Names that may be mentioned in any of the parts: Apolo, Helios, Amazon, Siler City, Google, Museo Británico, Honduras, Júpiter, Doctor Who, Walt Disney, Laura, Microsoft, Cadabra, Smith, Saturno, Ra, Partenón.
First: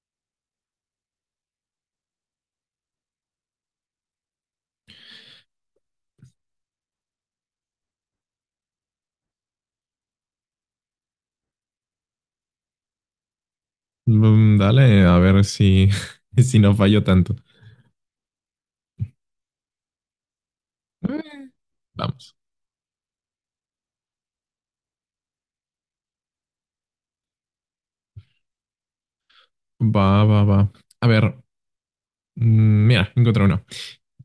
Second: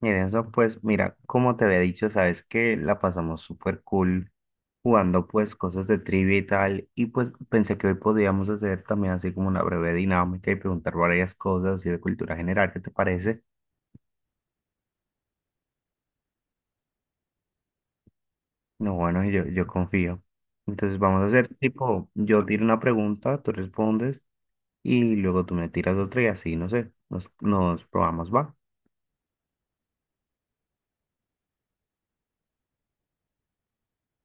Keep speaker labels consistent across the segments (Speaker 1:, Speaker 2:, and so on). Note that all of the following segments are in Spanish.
Speaker 1: Miren, eso pues, mira, como te había dicho, sabes que la pasamos súper cool jugando pues cosas de trivia y tal, y pues pensé que hoy podíamos hacer también así como una breve dinámica y preguntar varias cosas así de cultura general, ¿qué te parece?
Speaker 2: Mm, dale, a ver si no fallo tanto.
Speaker 1: No, bueno, yo confío. Entonces vamos a
Speaker 2: Eh,
Speaker 1: hacer tipo,
Speaker 2: Vamos.
Speaker 1: yo tiro una pregunta, tú respondes y luego tú me tiras otra y así, no sé, nos probamos, va.
Speaker 2: Va, va, va. A ver, mira, encontré uno.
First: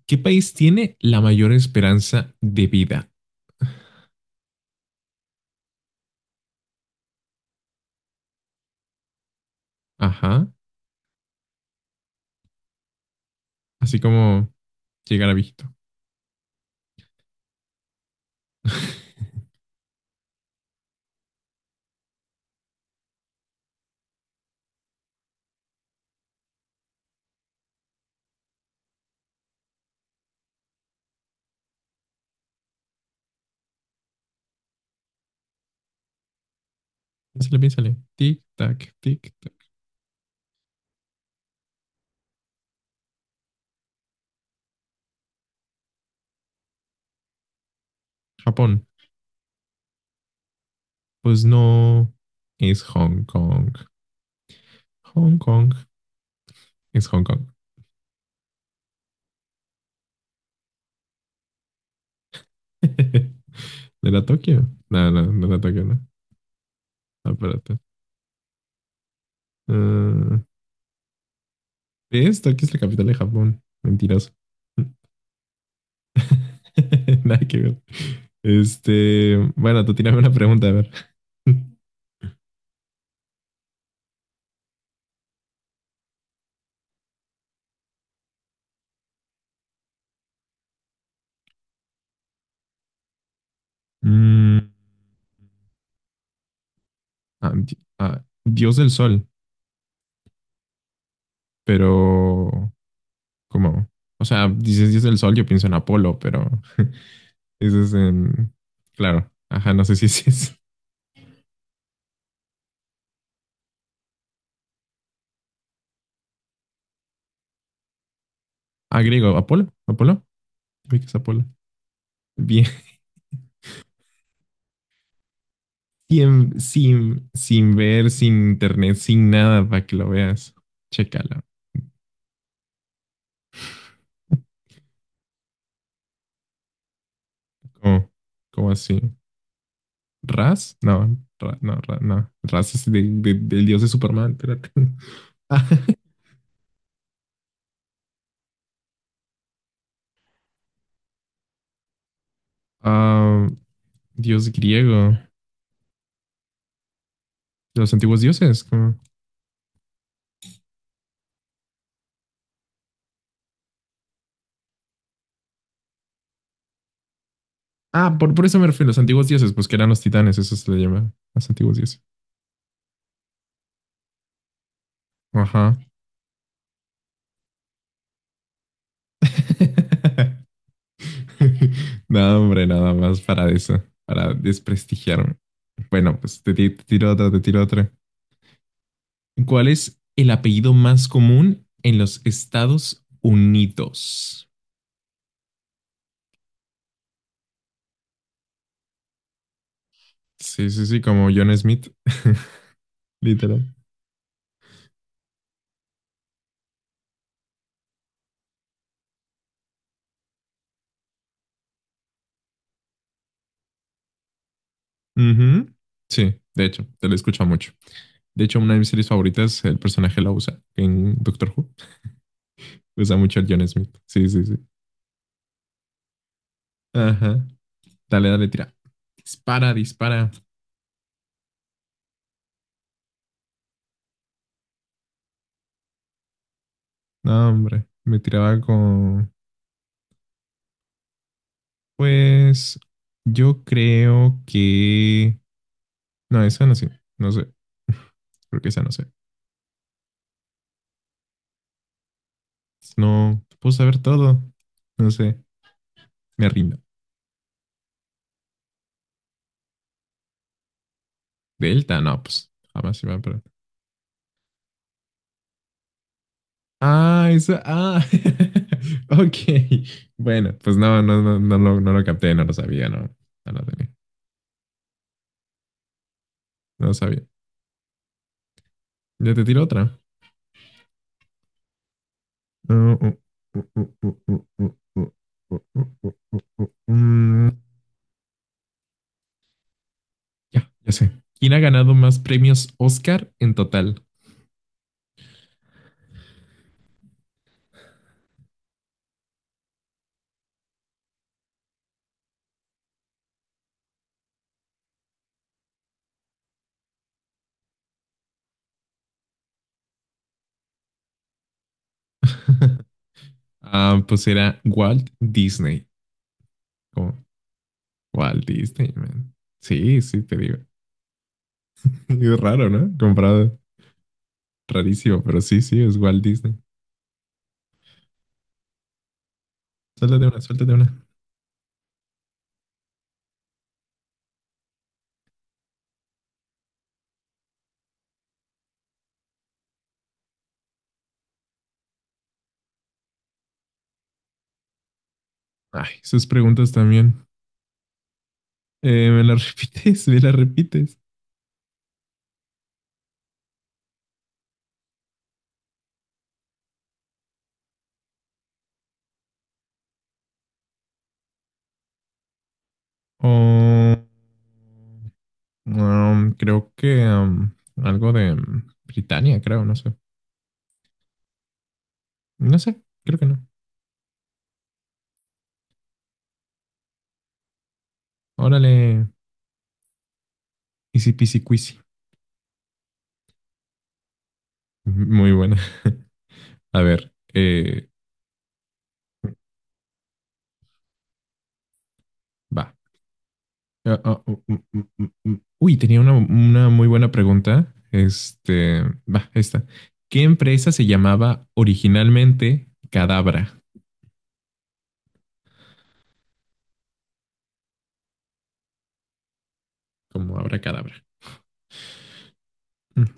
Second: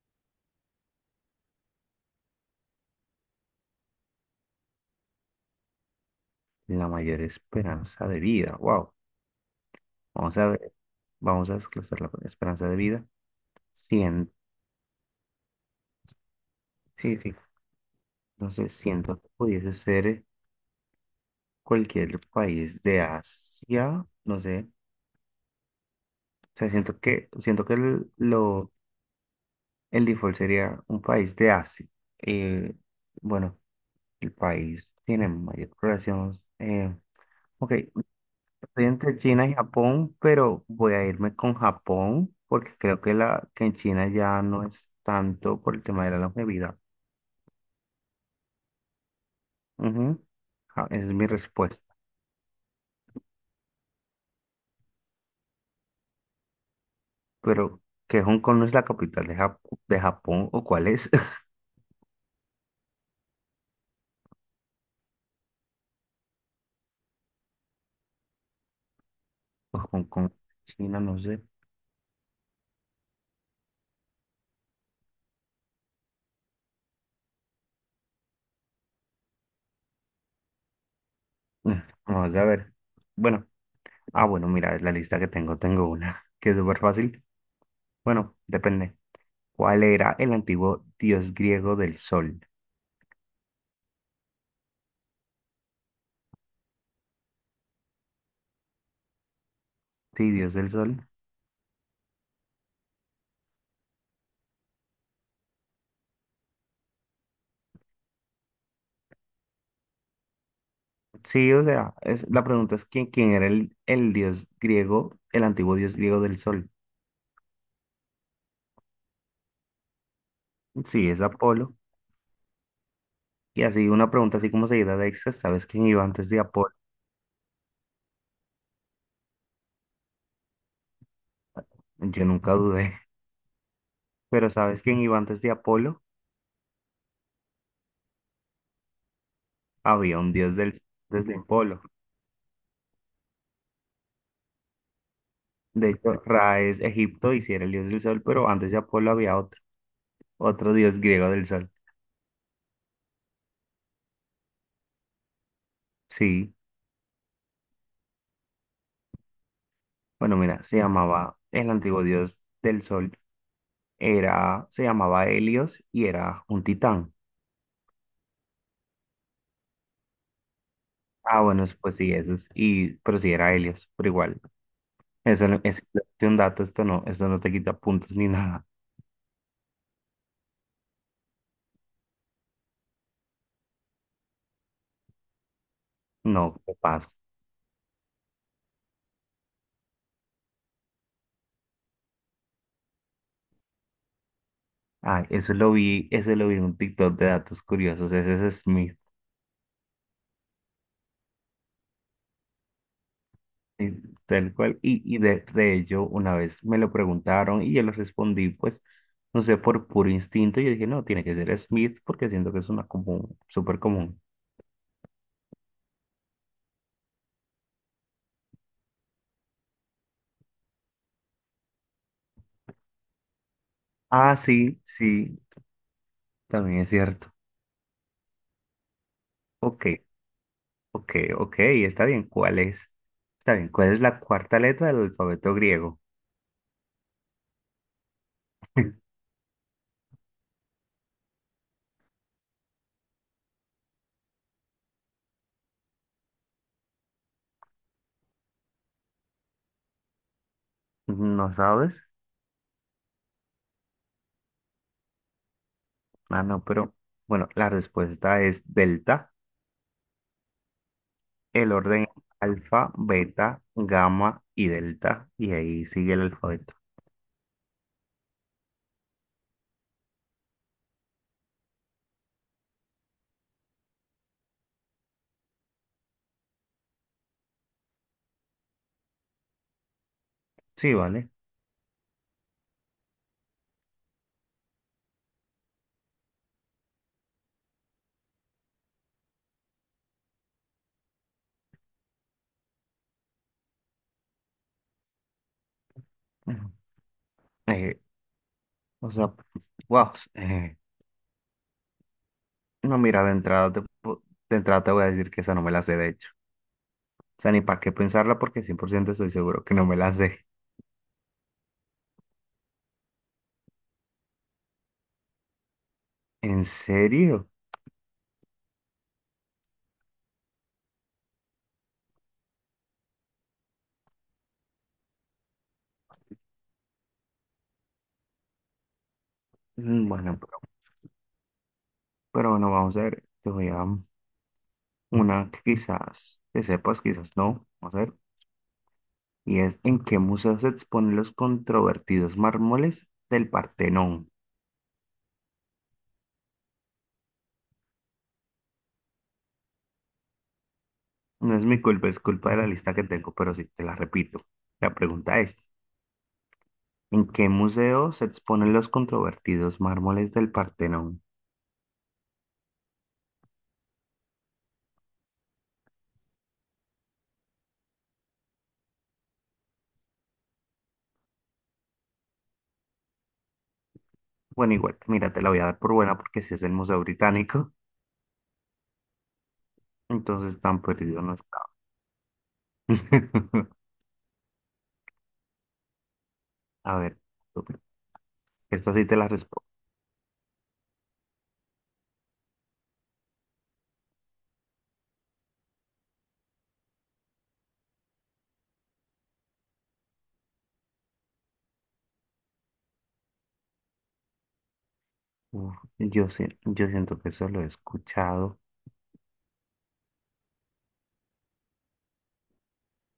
Speaker 2: ¿Qué país tiene la mayor esperanza de vida?
Speaker 1: La mayor esperanza de vida, wow. Vamos
Speaker 2: Ajá,
Speaker 1: a ver, vamos a desglosar la esperanza de vida.
Speaker 2: así
Speaker 1: 100.
Speaker 2: como llegar a viejito.
Speaker 1: Sí, sí. No sé, siento que pudiese ser cualquier país de Asia, no sé. O sea, siento que el, lo, el default sería un país de Asia. Eh, bueno, el país tiene mayor población.
Speaker 2: Piénsale,
Speaker 1: Ok,
Speaker 2: piénsale. Tic,
Speaker 1: estoy
Speaker 2: tac,
Speaker 1: entre
Speaker 2: tic,
Speaker 1: China
Speaker 2: tac.
Speaker 1: y Japón, pero voy a irme con Japón porque creo que, que en China ya no es tanto por el tema de la longevidad.
Speaker 2: Japón.
Speaker 1: Ujú. Esa es mi
Speaker 2: Pues
Speaker 1: respuesta.
Speaker 2: no, es Hong Kong. Hong Kong es Hong Kong.
Speaker 1: Pero, ¿que Hong Kong no es la capital de de Japón o cuál es?
Speaker 2: ¿No era Tokio? No, no, no era Tokio, no. Espérate.
Speaker 1: Pues con
Speaker 2: Ah.
Speaker 1: China, no sé.
Speaker 2: ¿Ves? Tokio es la capital de Japón. Mentiroso. Nada que ver. Este, bueno, tú tírame una pregunta, a ver.
Speaker 1: Mm. Vamos a ver. Bueno, bueno, mira, la lista que tengo, tengo una que es súper fácil. Bueno, depende. ¿Cuál era el antiguo dios griego del sol?
Speaker 2: Mm, Dios del Sol,
Speaker 1: Sí, dios del sol.
Speaker 2: pero ¿cómo? O sea, dices Dios del Sol, yo pienso en Apolo, pero eso es en... Claro. Ajá, no sé si es-
Speaker 1: Sí, o sea, es, la pregunta es quién era el dios griego, el antiguo dios griego del sol.
Speaker 2: ah, griego. ¿Apolo? ¿Apolo? Creo que
Speaker 1: Sí,
Speaker 2: es
Speaker 1: es
Speaker 2: Apolo.
Speaker 1: Apolo.
Speaker 2: Bien.
Speaker 1: Y así una pregunta así como seguida de extra, ¿sabes quién iba antes de
Speaker 2: Sin,
Speaker 1: Apolo?
Speaker 2: sin, sin ver, sin internet, sin nada para que lo veas. Chécala.
Speaker 1: Yo nunca dudé. Pero ¿sabes quién iba antes de Apolo?
Speaker 2: ¿Cómo? ¿Cómo así?
Speaker 1: Había un dios
Speaker 2: ¿Ras?
Speaker 1: del
Speaker 2: No.
Speaker 1: desde
Speaker 2: Ra- no,
Speaker 1: Apolo.
Speaker 2: Ra- no. Ras es del dios de Superman. Espérate.
Speaker 1: De hecho, Ra es Egipto y sí era el dios del sol, pero antes de Apolo había otro, otro dios griego del sol.
Speaker 2: Ah, dios griego.
Speaker 1: Sí,
Speaker 2: ¿De los antiguos dioses? ¿Cómo?
Speaker 1: bueno, mira, se llamaba, el antiguo dios del sol era, se llamaba Helios y era un titán.
Speaker 2: Ah, por eso me refiero. Los antiguos dioses, pues que eran los titanes. Eso se le llama.
Speaker 1: Ah,
Speaker 2: Los
Speaker 1: bueno,
Speaker 2: antiguos
Speaker 1: pues
Speaker 2: dioses.
Speaker 1: sí, eso es, y, pero sí era Helios, pero igual, eso no- es
Speaker 2: Ajá.
Speaker 1: simplemente un dato, esto no te quita puntos ni nada.
Speaker 2: No, hombre, nada más para eso, para desprestigiarme. Bueno,
Speaker 1: No, qué
Speaker 2: te tiro
Speaker 1: pasa.
Speaker 2: otra, te tiro otra. ¿Cuál es el apellido más común en los Estados Unidos?
Speaker 1: Ah, eso lo vi en un TikTok de datos curiosos, ese es mi.
Speaker 2: Sí, sí, sí, como John Smith, literal.
Speaker 1: Sí, tal cual. Y, de ello, una vez me lo preguntaron y yo les respondí, pues, no sé, por puro instinto, yo dije, no, tiene que ser Smith porque siento que es una común, súper común.
Speaker 2: Ujú. Sí, de hecho, te lo escucho mucho. De hecho, una de mis series favoritas, el personaje la usa en Doctor Who. Usa mucho el John Smith. Sí,
Speaker 1: Ah,
Speaker 2: sí, sí.
Speaker 1: sí, sí, también es cierto.
Speaker 2: Ajá. Dale, dale, tira. Dispara,
Speaker 1: Ok,
Speaker 2: dispara.
Speaker 1: ok, está bien. ¿Cuál es? Está bien, ¿cuál es la cuarta letra del alfabeto griego?
Speaker 2: No, hombre, me tiraba con... Pues yo creo que... No, esa no sé. No sé. Creo que esa no sé.
Speaker 1: ¿No sabes?
Speaker 2: No puedo saber todo. No sé.
Speaker 1: Ah,
Speaker 2: Me
Speaker 1: no,
Speaker 2: rindo.
Speaker 1: pero bueno, la respuesta es delta. El
Speaker 2: Delta,
Speaker 1: orden es
Speaker 2: no, pues
Speaker 1: alfa,
Speaker 2: jamás iba a aprender.
Speaker 1: beta, gamma y delta. Y ahí sigue el alfabeto.
Speaker 2: Ah, esa. Ah, ok. Bueno, pues no, no, no, no, no lo capté, no lo sabía, no. No lo tenía. No lo sabía. Ya te tiro otra.
Speaker 1: Sí, vale.
Speaker 2: Uh, uh, uh, uh, uh, uh, uh, Mm, Ya, ya sé. ¿Quién ha ganado más premios Oscar en total?
Speaker 1: Ujú. Eh, o sea, wow. No, mira, de entrada te voy a decir que esa no me la sé, de hecho. O sea, ni para qué pensarla porque 100% estoy seguro que no me la sé.
Speaker 2: Ah, pues era Walt Disney.
Speaker 1: ¿En
Speaker 2: Como
Speaker 1: serio?
Speaker 2: Walt Disney, man. Sí, sí, te digo. Es raro, ¿no? Comprado. Rarísimo, pero sí, sí, es Walt Disney.
Speaker 1: Mm.
Speaker 2: Suéltate una, suéltate una.
Speaker 1: Pero bueno, vamos a ver. Te voy a una que quizás te sepas, quizás no. Vamos a ver. Y es ¿en qué museo se exponen los controvertidos mármoles del Partenón?
Speaker 2: Ay, sus preguntas también. ¿Me las repites? ¿Me las repites?
Speaker 1: No es mi culpa, es culpa de la lista que tengo, pero sí, te la repito. La pregunta es, ¿en qué museo se exponen los controvertidos mármoles del Partenón?
Speaker 2: Oh, creo que algo de Britania, creo, no sé. No sé, creo que no.
Speaker 1: Bueno, igual, mira, te la voy a dar por buena porque si es el Museo Británico,
Speaker 2: Órale,
Speaker 1: entonces tan
Speaker 2: easy
Speaker 1: perdido no
Speaker 2: peasy
Speaker 1: está.
Speaker 2: quizy. Muy buena. A
Speaker 1: A
Speaker 2: ver,
Speaker 1: ver, esta sí te la respondo.
Speaker 2: va. Uy, tenía una muy buena pregunta. Este, va, esta. ¿Qué empresa se llamaba originalmente Cadabra?
Speaker 1: Uf, yo siento que eso lo he escuchado.
Speaker 2: Como Abracadabra. Mm.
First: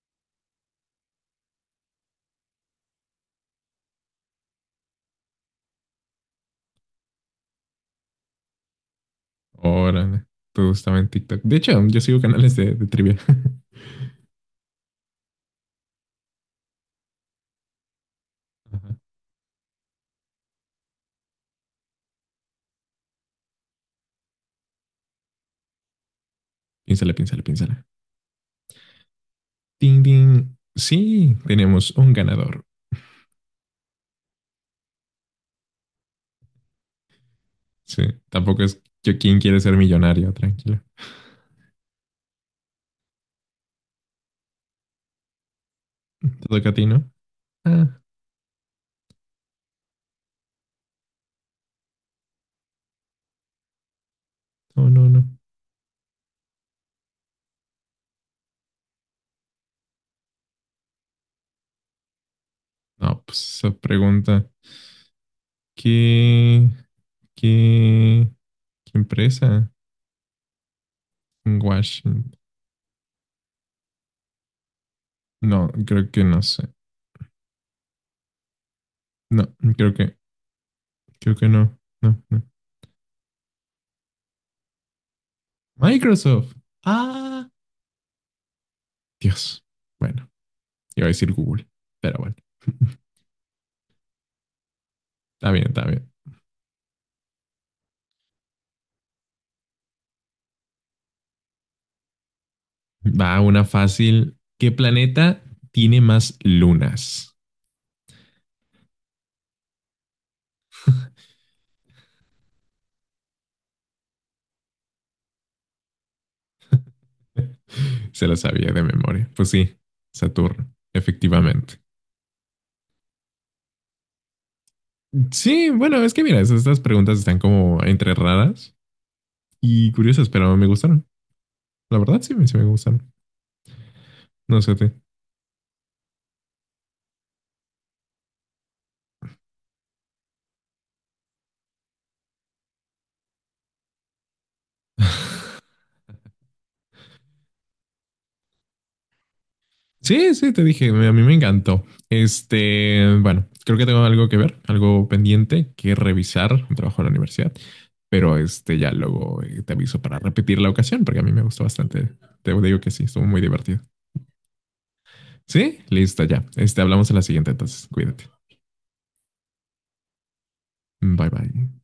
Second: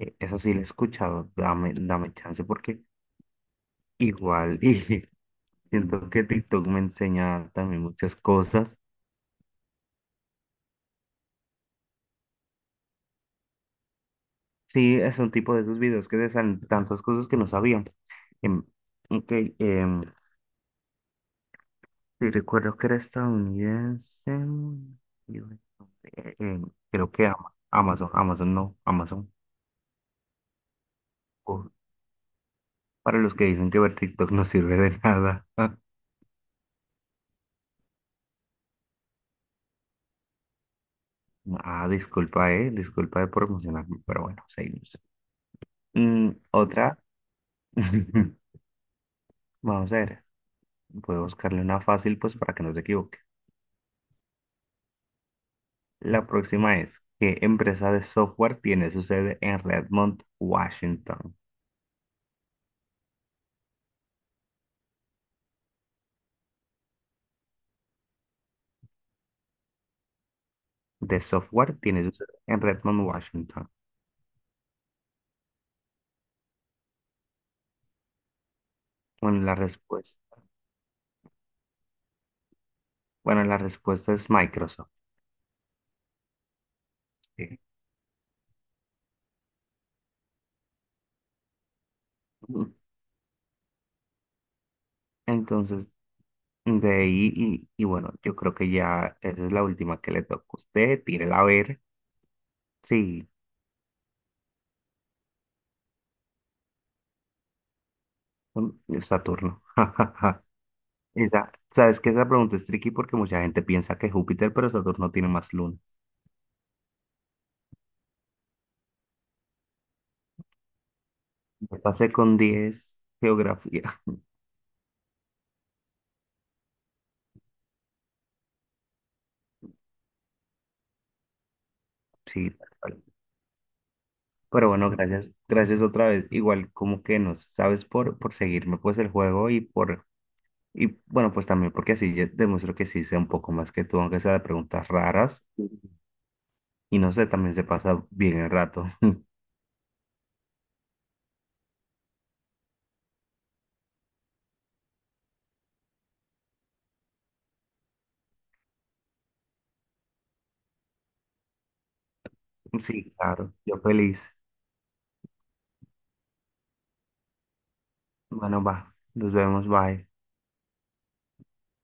Speaker 1: Eso sí lo he escuchado. Dame chance porque igual, y siento que TikTok me enseña también muchas cosas.
Speaker 2: Órale, todo estaba en TikTok. De hecho, yo sigo canales de trivia.
Speaker 1: Sí, es un tipo de esos videos que te salen tantas cosas que no sabían. Em,
Speaker 2: Ajá.
Speaker 1: ok, em, sí, recuerdo que era estadounidense. y, eh, eh, Creo
Speaker 2: Piénsala,
Speaker 1: que
Speaker 2: piénsala,
Speaker 1: Ama-
Speaker 2: piénsala.
Speaker 1: Amazon, Amazon no, Amazon.
Speaker 2: Ding, ding. Sí,
Speaker 1: Por-
Speaker 2: tenemos un ganador.
Speaker 1: para los que dicen que ver TikTok no sirve de nada.
Speaker 2: Sí, tampoco es yo quien quiere ser millonario, tranquila.
Speaker 1: Ah, disculpa, disculpa de por emocionarme, pero bueno, seguimos. Mm,
Speaker 2: ¿Te toca a ti, no?
Speaker 1: otra.
Speaker 2: Ah,
Speaker 1: Vamos a ver, voy a buscarle una fácil pues para que no se equivoque.
Speaker 2: no, no, no.
Speaker 1: La próxima es, ¿qué empresa de software tiene su sede en Redmond, Washington?
Speaker 2: No, pues esa pregunta. ¿Qué, qué, ¿qué empresa
Speaker 1: De
Speaker 2: en
Speaker 1: software tiene su
Speaker 2: Washington?
Speaker 1: sede en Redmond, Washington.
Speaker 2: No, creo que no sé.
Speaker 1: Bueno,
Speaker 2: No,
Speaker 1: la
Speaker 2: creo que,
Speaker 1: respuesta.
Speaker 2: creo que no. No, no.
Speaker 1: Bueno, la respuesta es Microsoft.
Speaker 2: Microsoft. Ah,
Speaker 1: Sí.
Speaker 2: Dios. Bueno, iba a decir Google, pero bueno. Está bien, está
Speaker 1: Entonces,
Speaker 2: bien.
Speaker 1: de ahí, y bueno, yo creo que ya esa es la última que le toca a usted. Tírela a ver. Sí,
Speaker 2: Va, una fácil. ¿Qué planeta tiene más lunas?
Speaker 1: mm, Saturno. Esa, sabes que esa pregunta es tricky porque mucha gente piensa que Júpiter, pero Saturno tiene más lunas.
Speaker 2: Se lo sabía de memoria. Pues sí, Saturno, efectivamente.
Speaker 1: Yo pasé con 10. Geografía.
Speaker 2: Sí, bueno, es que mira, es- estas preguntas están como entre raras y curiosas, pero me gustaron. La verdad,
Speaker 1: Sí,
Speaker 2: sí me
Speaker 1: tal cual.
Speaker 2: gustaron. No
Speaker 1: Pero
Speaker 2: sé a ti.
Speaker 1: bueno, gracias, gracias otra vez. Igual como que nos sabes por seguirme pues el juego y por. Y bueno, pues también porque así yo demuestro que sí sé un poco más que tú, aunque sea de preguntas raras. Y no sé, también se pasa bien el rato.
Speaker 2: Sí, sí, te dije, a mí me encantó. Este, bueno, creo que tengo algo que ver, algo pendiente que revisar, un trabajo en la universidad, pero este ya luego te aviso para repetir la ocasión porque a mí me gustó bastante. Te digo que sí,
Speaker 1: Sí,
Speaker 2: estuvo muy
Speaker 1: claro, yo
Speaker 2: divertido.
Speaker 1: feliz.
Speaker 2: Sí, listo ya. Este, hablamos en la siguiente entonces. Cuídate.
Speaker 1: Bueno, va, nos vemos, bye.
Speaker 2: Bye bye.